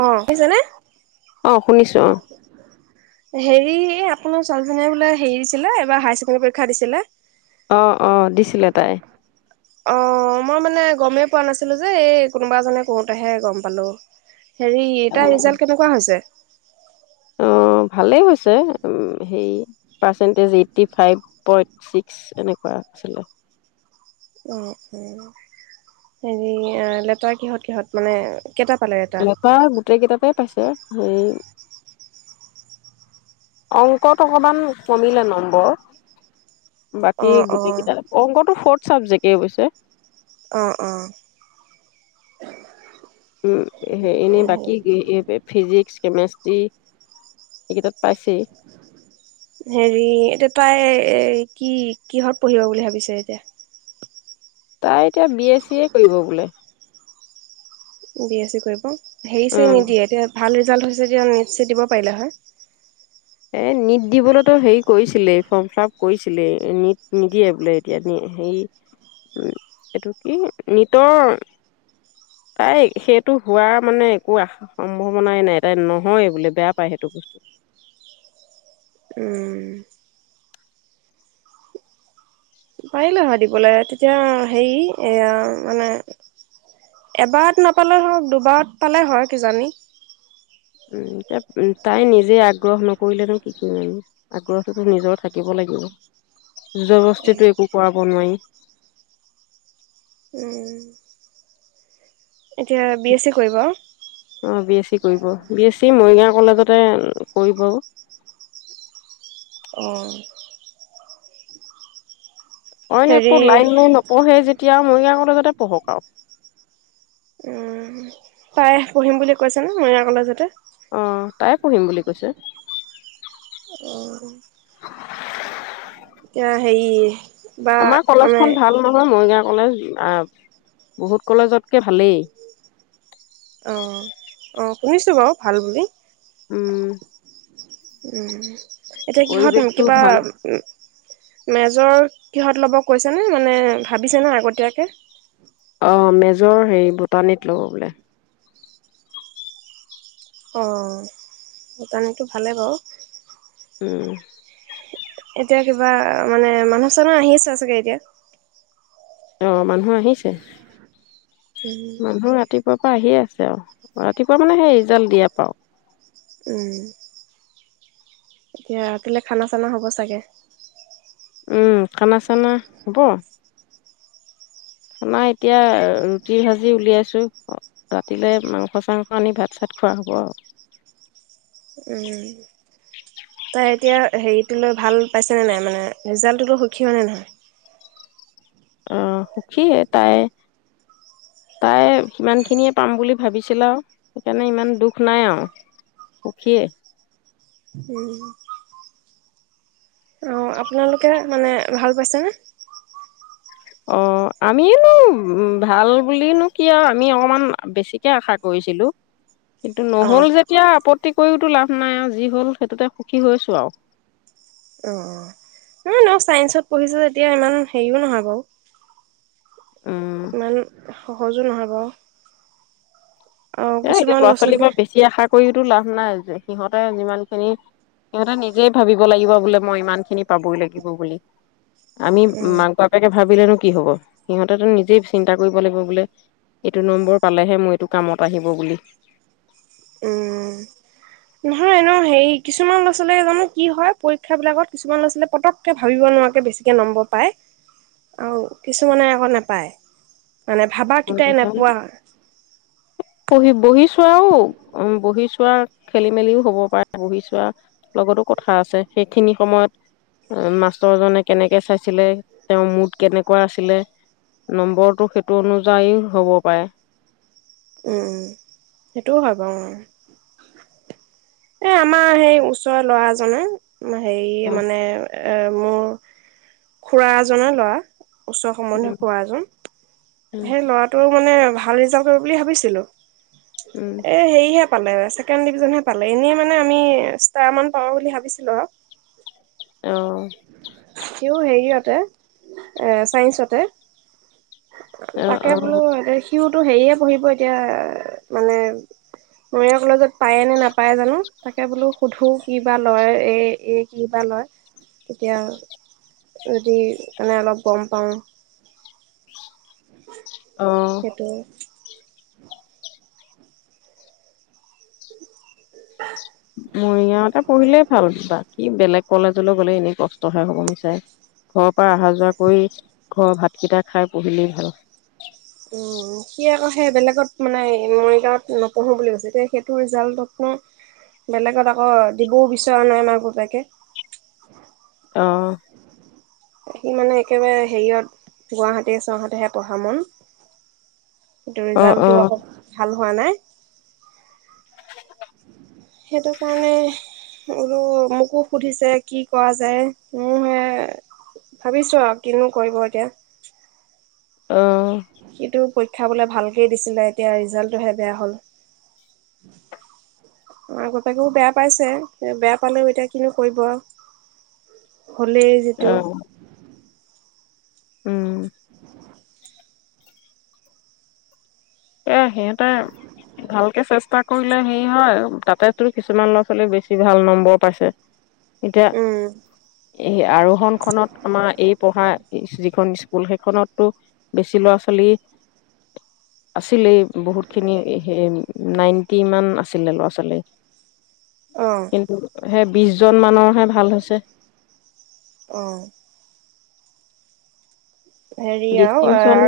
অ', পিছে নে? অ শুনিছো হেৰি এ, আপোনাৰ ছোৱালীজনীয়ে বোলে হেৰি দিছিলে এইবাৰ হাই ছেকেনদেৰী পৰীক্ষা দিছিলে? অ', অ' দিছিলে তাই। অ', মই মানে গমেই পোৱা নাছিলো যে এই কোনোবা এজনে কওঁতেহে গম পালো। হেৰি, তাৰ ৰিজাল্ট কেনেকুৱা হৈছে? অ'। অ', অ', হেৰি লেটাৰ কিহত কিহত মানে কেইটা পালে লেটাৰ গোটেই কিতাপেই পাইছে হেৰি। অংকত অকমান কমিলে নম্বৰ। অ বাকী অ গোটেকিটা অংকটো ফট- চাবজেকে অবশ্যে। অঁ, অঁ। উম, এনেই বাকী ফিজিক্স কেমেষ্টি, এইকেইটাত পাইছেই হেৰি, এটোকৈ কি, কিহত পহিব বুলি ভাবিছে এতিয়া? তাই এতিয়া বি এ, চি এ কৰিব বোলে। বিহি এ চি কৰিব। হেৰিছে উম নিদিয়ে, এতিয়া ভাল। ৰিজাল্ট হৈছে যেতিয়া নিত-চিত দিব পাৰিলে হয়। এ নিত দিবলৈতো হেৰি কৰিছে। কিলে, ফৰ্ম ফিলাপ কৰিছিলে, নট নিদিয়ে বোলে এতিয়া, হে ৰি এইটো কি নিটৰ তাই সেইটো হোৱা মানে একো আশা-সম্ভাৱনাই নাই তাই নহয়েই বোলে বেয়া সেইটো বস্তু। উম পাৰিলে হয় দিবলে তেতিয়া হেৰি এয়া মানে এবাৰত নাপালে ধৰক দুবাৰত পালে হয় কিজানি। উম', এতিয়া তাই নিজে আগ্ৰহ নকৰিলেনো কি কৰিম, আগ্ৰহটোতো নিজৰ থাকিব লাগিব। যু যবচটিটো একো কৰাব নোৱাৰি।। [unintelligible] উম। এতিয়া বি এছ চি কৰিব। অ, বি এছ চি কৰিব, বি এছ চি মৰিগাঁও কলেজত। তে কৰিব আৰু। অ। অইন একো হেৰি লাইন লৈ নপঢ়ে যেতিয়া অ মৰিগাঁও কলেজতে পঢ়ক আৰু।। উম, তাই পঢ়িম বুলি কৈছে ন মৰিগাঁও কলেজতে অ', তাই পঢ়িম বুলি কৈছে। অ। এতিয়া হেই আমাৰ কলেজ খন ভাল নহয়, মৰিগাঁও। কলেজ, আ বহুত কলেজতকে ভালেই। অ-অ, শুনিছোঁ বাৰু ভাল বুলি। উম। উম। এতিয়া কিহঁত পৰিৱেশটো কিবা। ভাল। মেজৰ কিহঁত ল'ব কৈছেনে মানে ভাবিছে নে আগতীয়াকৈ। অ, মেজৰ হেৰি বুটানীত ল'ব বোলে। অ [unintelligible] ভালেই বাৰু উম এতিয়া কিবা মানে মানুহ চানুহ আহি আছে চাগে এতিয়া। অ মানুহ আহিছে? উম, মানুহ ৰাতিপুৱা তাই আহিয়ে আছে আৰু ৰাতিপুৱা মানে সেই ৰিজাল্ট দিয়ে [unintelligible] উম এতিয়া ৰাতিলৈ খানা চানা হ'ব চাগে। উম খানা চানা হ'ব খানা এতিয়া ৰুটি ভাজি উলিয়াইছোঁ, ৰাতিলৈ মাংস চাংস আনি ভাত-চাত খোৱা হ'ব আৰু উম তাই এতিয়া হেৰিটো লৈ ভাল পাইছেনে নাই মানে ৰিজাল্টটোলৈ সুখী হয়নে নহয় অম সুখীয়ে তাই। তাই সিমান খিনিয়ে পাম বুলি ভাবিছিলে আৰু সেইকাৰণে সিমান দুখ নাই আৰু সুখীয়েই। হম [unintelligible] অঁ আপোনালোকে মানে ভাল পাইছেনে অ আমিনো ভাল বুলিনো কি আৰু আমি অকমান বেছিকে আশা কৰিছিলো এইতো নহল অ', যেতিয়া আপত্তি কৰিও একোটা টো লাভ নাই আৰু যি হ'ল সেইটোতে সুখী হৈছোঁ আৰু অ তুমি নো চাইঞ্চত পঢ়িছে তেতিয়া ইমান হেৰিও নহয় বাৰু উম ইমান সহজো নহ'ব এ এতিয়া ল'ৰা ছোৱালীবোৰক বেছি আশা কৰিতো লাভ নাই আজি সিহঁতে যিমান খিনি। সিহঁতে নিজেই ভাবিব লাগিব বোলে মই ইমান খিনি পাবই লাগিব বুলি। আমি উম, মাক পাপেকে ভাবিলে নো কি হ'ব, সিহঁতেটো নিজেই চিন্তা কৰিব লাগিব বোলে, এইটো নম্বৰ পালেহে মই এইটো কামত [unintelligible] বুলি উম নহয় এনেও হেৰি কিছুমান ল'ৰা ছোৱালী জানো কি হয় পৰীক্ষাবিলাকত কিছুমান ল'ৰা ছোৱালীয়ে পতককৈ ভাবিব নোৱাৰাকে বেছিকে নম্বৰ পায় আৰু কিছুমানে আকৌ নাপায়। মানে ভাবাকিটাই নেপোৱা পঢ়ি বহি চোৱাও, উম বহি চোৱাত খেলি মেলিও হ'ব পাৰে বহি চোৱা লগতো কথা আছে সেইখিনি সময়ত মাষ্টৰজনে কেনেকে চাইছিলে, তেওঁৰ মোড কেনেকুৱা আছিলে, নম্বৰটো সেইটো অনু তাইও হ'ব পাৰে উম সেইটোও হব এ আমাৰ সেই ওচৰত ল'ৰাজনে আমাৰ হেৰি উম, মানে [unintelligible] এ মোৰ খুড়া এজনৰ লৰা উচ্চ সম্বন্ধীয় খুৰা এজন সেই ল'ৰাটো মানে ভাল ৰিল্টযি কৰিব বুলি ভাবিছিলোঁ উম, এ হেৰি হেত পালে ছেকেড ডিভিজনহে পালে এনে মানে আমি ষ্টাৰা মান পাব বুলি ভাবিছিলো আৰু অ', [inaudible] সিও হেৰিয়তে, এ চাইন্সতে। অ', তাকে অ', বোলো হেৰিয়ে পঢ়িব এতিয়া মানে অয় কলেজত পায় নে নাপায় জানো তাকে বোলো সুধো কি বা লয় এ এ কি বা লয়। তেতিয়া যদি মানে অলপ গম পাওঁ অ', সেইতো মৰিগাঁৱতে পঢ়িলেই ভাল বাকী বেলেগ কলেজলৈ গ'লে এনে কষ্টহে হ'ব মিছায়ে। ঘৰৰ পৰা অহা যোৱা কৰি, ঘৰৰ ভাতকেইটা খাই পঢ়িলেই ভাল উম সি আকৌ সেই বেলেগত মানে মৰিগাঁৱত নপঢ়োঁ বুলি কৈছো দেই। সেইটো ৰিজাল্টতনো বেলেগত আকৌ দিবও বিচৰা নাই মাক বাপেকে। অ'। সি মানে একেবাৰে হেৰিয়ত গুৱাহাটী চহৰতেহে পঢ়া মন। কিন্তু অ', ৰিজাল্ট টো অ', আক ভাল হোৱা নাই। সেইটো কাৰণে বোলো মোকো সুধিছে কি কৰা যায়। মোৰহে ভাবিছো আৰু কিনো কৰিব এতিয়া। অ', সিটো খাবলে ভালকেই দিছিলে এতিয়া ৰিজাল্টটোহে বেয়া হ'ল। মাক বাপেকেও বেয়া পাইছে বেয়া পালেও এতিয়া কিনো কৰিব। হলেই যিটো। অ', উম [unintelligible] এ সিহঁতে ভালকে চেষ্টা কৰিলে হেৰি হয়। তাতেটোৰ কিছুমান ল'ৰা ছোৱালী বেছি ভাল নম্বৰ পাইছে। এতিয়া উম এই আৰোহন খনত আমাৰ এই পঢ়া যিখন স্কুল সেইখনতটো বেছি ল'ৰা ছোৱালী আছিলেই। বহুতখিনি নাইনটি মান আছিলে ল'ৰা ছোৱালী। অঁ কিন্তু সেই বিছ জন মানৰহে ভাল হৈছে। অ' হেৰি আৰু ডিচটিংচন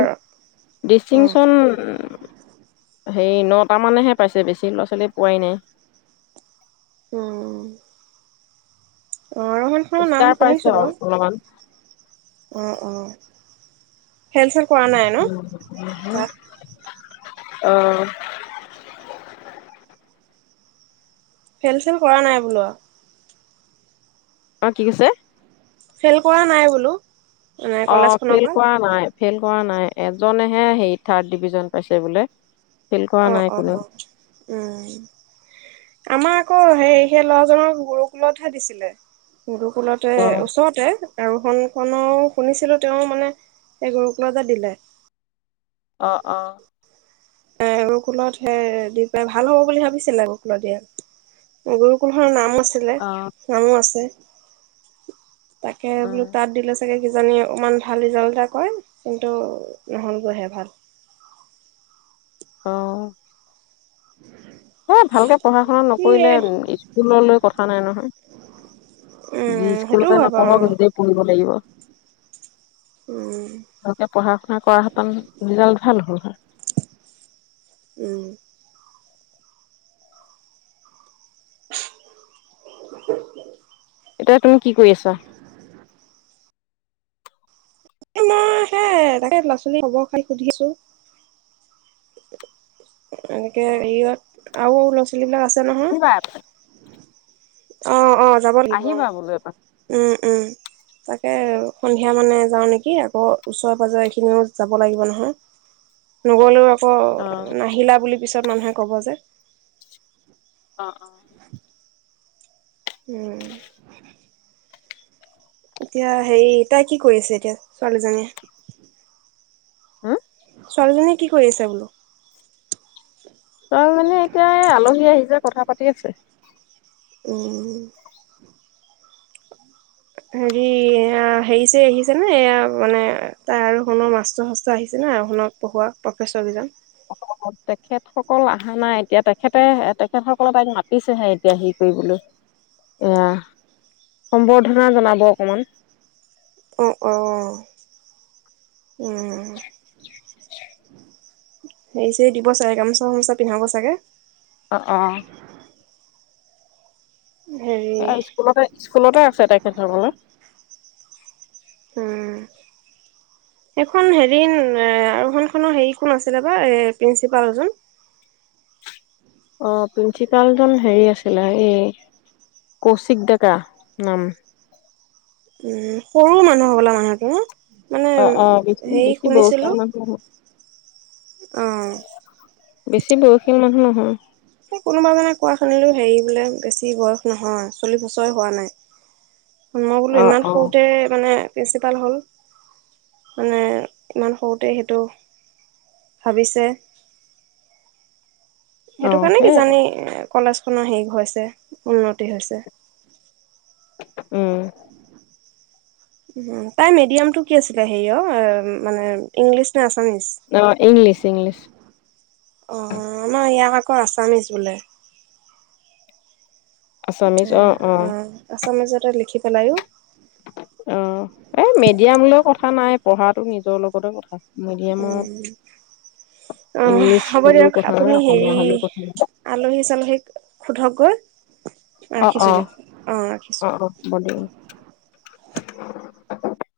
উম ডিচটিংচন সেই নটা মানেহে পাইছে বেছি ল'ৰা ছোৱালী পোৱাই নাই। উম অআৰোহণ খনৰ নাম ষ্টাৰ পাইছে শুনিছোঁ অলপমান বাৰু অ অ ফেইল চেইল কৰা নাই ন তাত? অ ফেইল চেইল কৰা নাই বোলো। অ কি কৈছে? ফেইল কৰা নাই বোলো। মানে অ' কলেজখনৰ ফেইল পৰা কৰা নাই ফেইল পোৱা নাই। এজনেহে হেৰি থাৰ্ড ডিভিজন পাইছে বোলে। ফেইল কৰা অ নাই অ কোনেও উম আমাক কোন সেই সেই ল'ৰাজক গুৰুকুলতহে দিছিলে। গুৰুকুলতে অ ওচৰতে। আৰোহনখৰ ও শুনিছিলো তেওঁ মানে এই গুৰুকুলতে দিলে। অ অ এ গুৰুকুলত সে দি পেলাই ভাল হ'ব বুলি ভাবিছিলে। গুৰুকুলত দিয়া গুৰুকুল খন নাম আছিলে অ নামো আছে। তাকে উম বোলো তাত দিলে চাগে কিজানী অকনমান ভাল ৰিজাল্ট এটা কৰে। কিন্তু নহলগৈহে ভাল অহ। এ ভালকে পঢ়া শুনা কি নকৰিলে স্কুললৈ কথা নাই নহয়, যি উম সেইটোও স্কুলতে হয় বাৰু নপঢ়ক নিজেই পঢ়িব লাগিব। উম। ভালকে পঢ়া শুনা কৰা হেতেন ৰিজাল্ট ভাল হ'ল হয়। উম। [inaudible] এতিয়া তুমি কি কৰি আছ? মই সে তাকে ল'ৰা ছোৱালী খবৰ পাই সুধি আছোঁ। [unintelligible] আৰু লৰা ছোৱালী বিলাক আছে নে আহিবা [unintelligible] অ। অ যাব লাগিব অহ আহিবা বোলো এপাক উম উম। তাকে সন্ধিয়া মানে যাও নেকি আকৌ ওচৰে পাজৰে এইখিনিও যাব লাগিব নহয় নগলেও আকৌ। অ অঁ নাহিলা বুলি। পিছত মানুহে ক'ব যে। অ অ অ। উম। এতিয়া হেৰি তাই কি কৰি আছে এতিয়া ছোৱালীজনীয়ে? হা? ছোৱালীজনীয়ে কি কৰি আছে বোলো তাই মানে এতিয়া, এই আলহী আহি যে কথা পাতিছে। ঠিক আছে। উম। [inaudible] হেৰি হেৰিছেৰি আহিছে নে এয়া মানে তাৰ কোনো মাষ্টৰ শাস্ত্ৰৰ আহিছে নে আৰু শুনক পঢ়োৱা প্ৰফেচৰ কেইজন? তেখেতসকল অহা নাই এতিয়া তেখেতে তেখেতসকললে তাইক মাতিছেহে এতিয়া হেৰি কৰিবলৈ এয়া সম্বৰ্ধনা জনাব অকমান। অঁ অঁ। উম। হেৰি চেৰী দিব চাগে গামোচা গামোচা পিন্ধাব চাগে? অ অ। হেৰি এয়া স্কুলতে স্কুলতে আছে তেখেত সকলে। উম, এইখন হেৰি আৰু খনখনৰ হেৰি কোন আছিলে বা এই প্ৰিন্সিপালজন? অ প্ৰিন্সিপালজন হেৰি আছিলে এই কৌশিক ডেকা নাম। [unintelligible] অ অ বেছি বেছি বহুত মানুহ অহ। বেছি বয়সীয়াল মানুহ নহয়। এই কোনোবা জনে কোৱা শুনিলোঁ হেৰি বোলে বেছি বয়স নহয় চল্লিশ বছৰে হোৱা নাই। মই বোলো অ', ইমান অ'। সৰুতে মানে প্ৰিন্সিপাল হ'ল, মানে ইমান সৰুতে সেইটো ভাবিছে। সেইটো অ', কাৰণে কি সেইয়াই জানি কলেজখনো হেষ হৈছে, উন্নতি হৈছে। উম। তাই মিডিয়ামটো কি আছিলে হেৰি অ'? মানে ইংলিছ নে আছ আমিছ। অ', ইংলিছ ইংলিছ অ', আমাৰ এক আকৌ আছামিছ বোলে। উ, অ। আছামোজতে লিখি পেলায়ো অ', এই মিডিয়াম লৈ কথা নাই, পঢ়াতটো নিজৰ লগতে কথা। উ, মিডিয়ামত অ', ইংলিছ হ'ব হ'লেও দিয়ক কথা নাই আপুনি হেৰি অসমীয়া হ'লেও কথা নাই। আলহী চালহীক সোধক গৈ অ' অ' ৰাখিছোঁ। অ' অ', হ'ব দিয়ক। [unintelligible]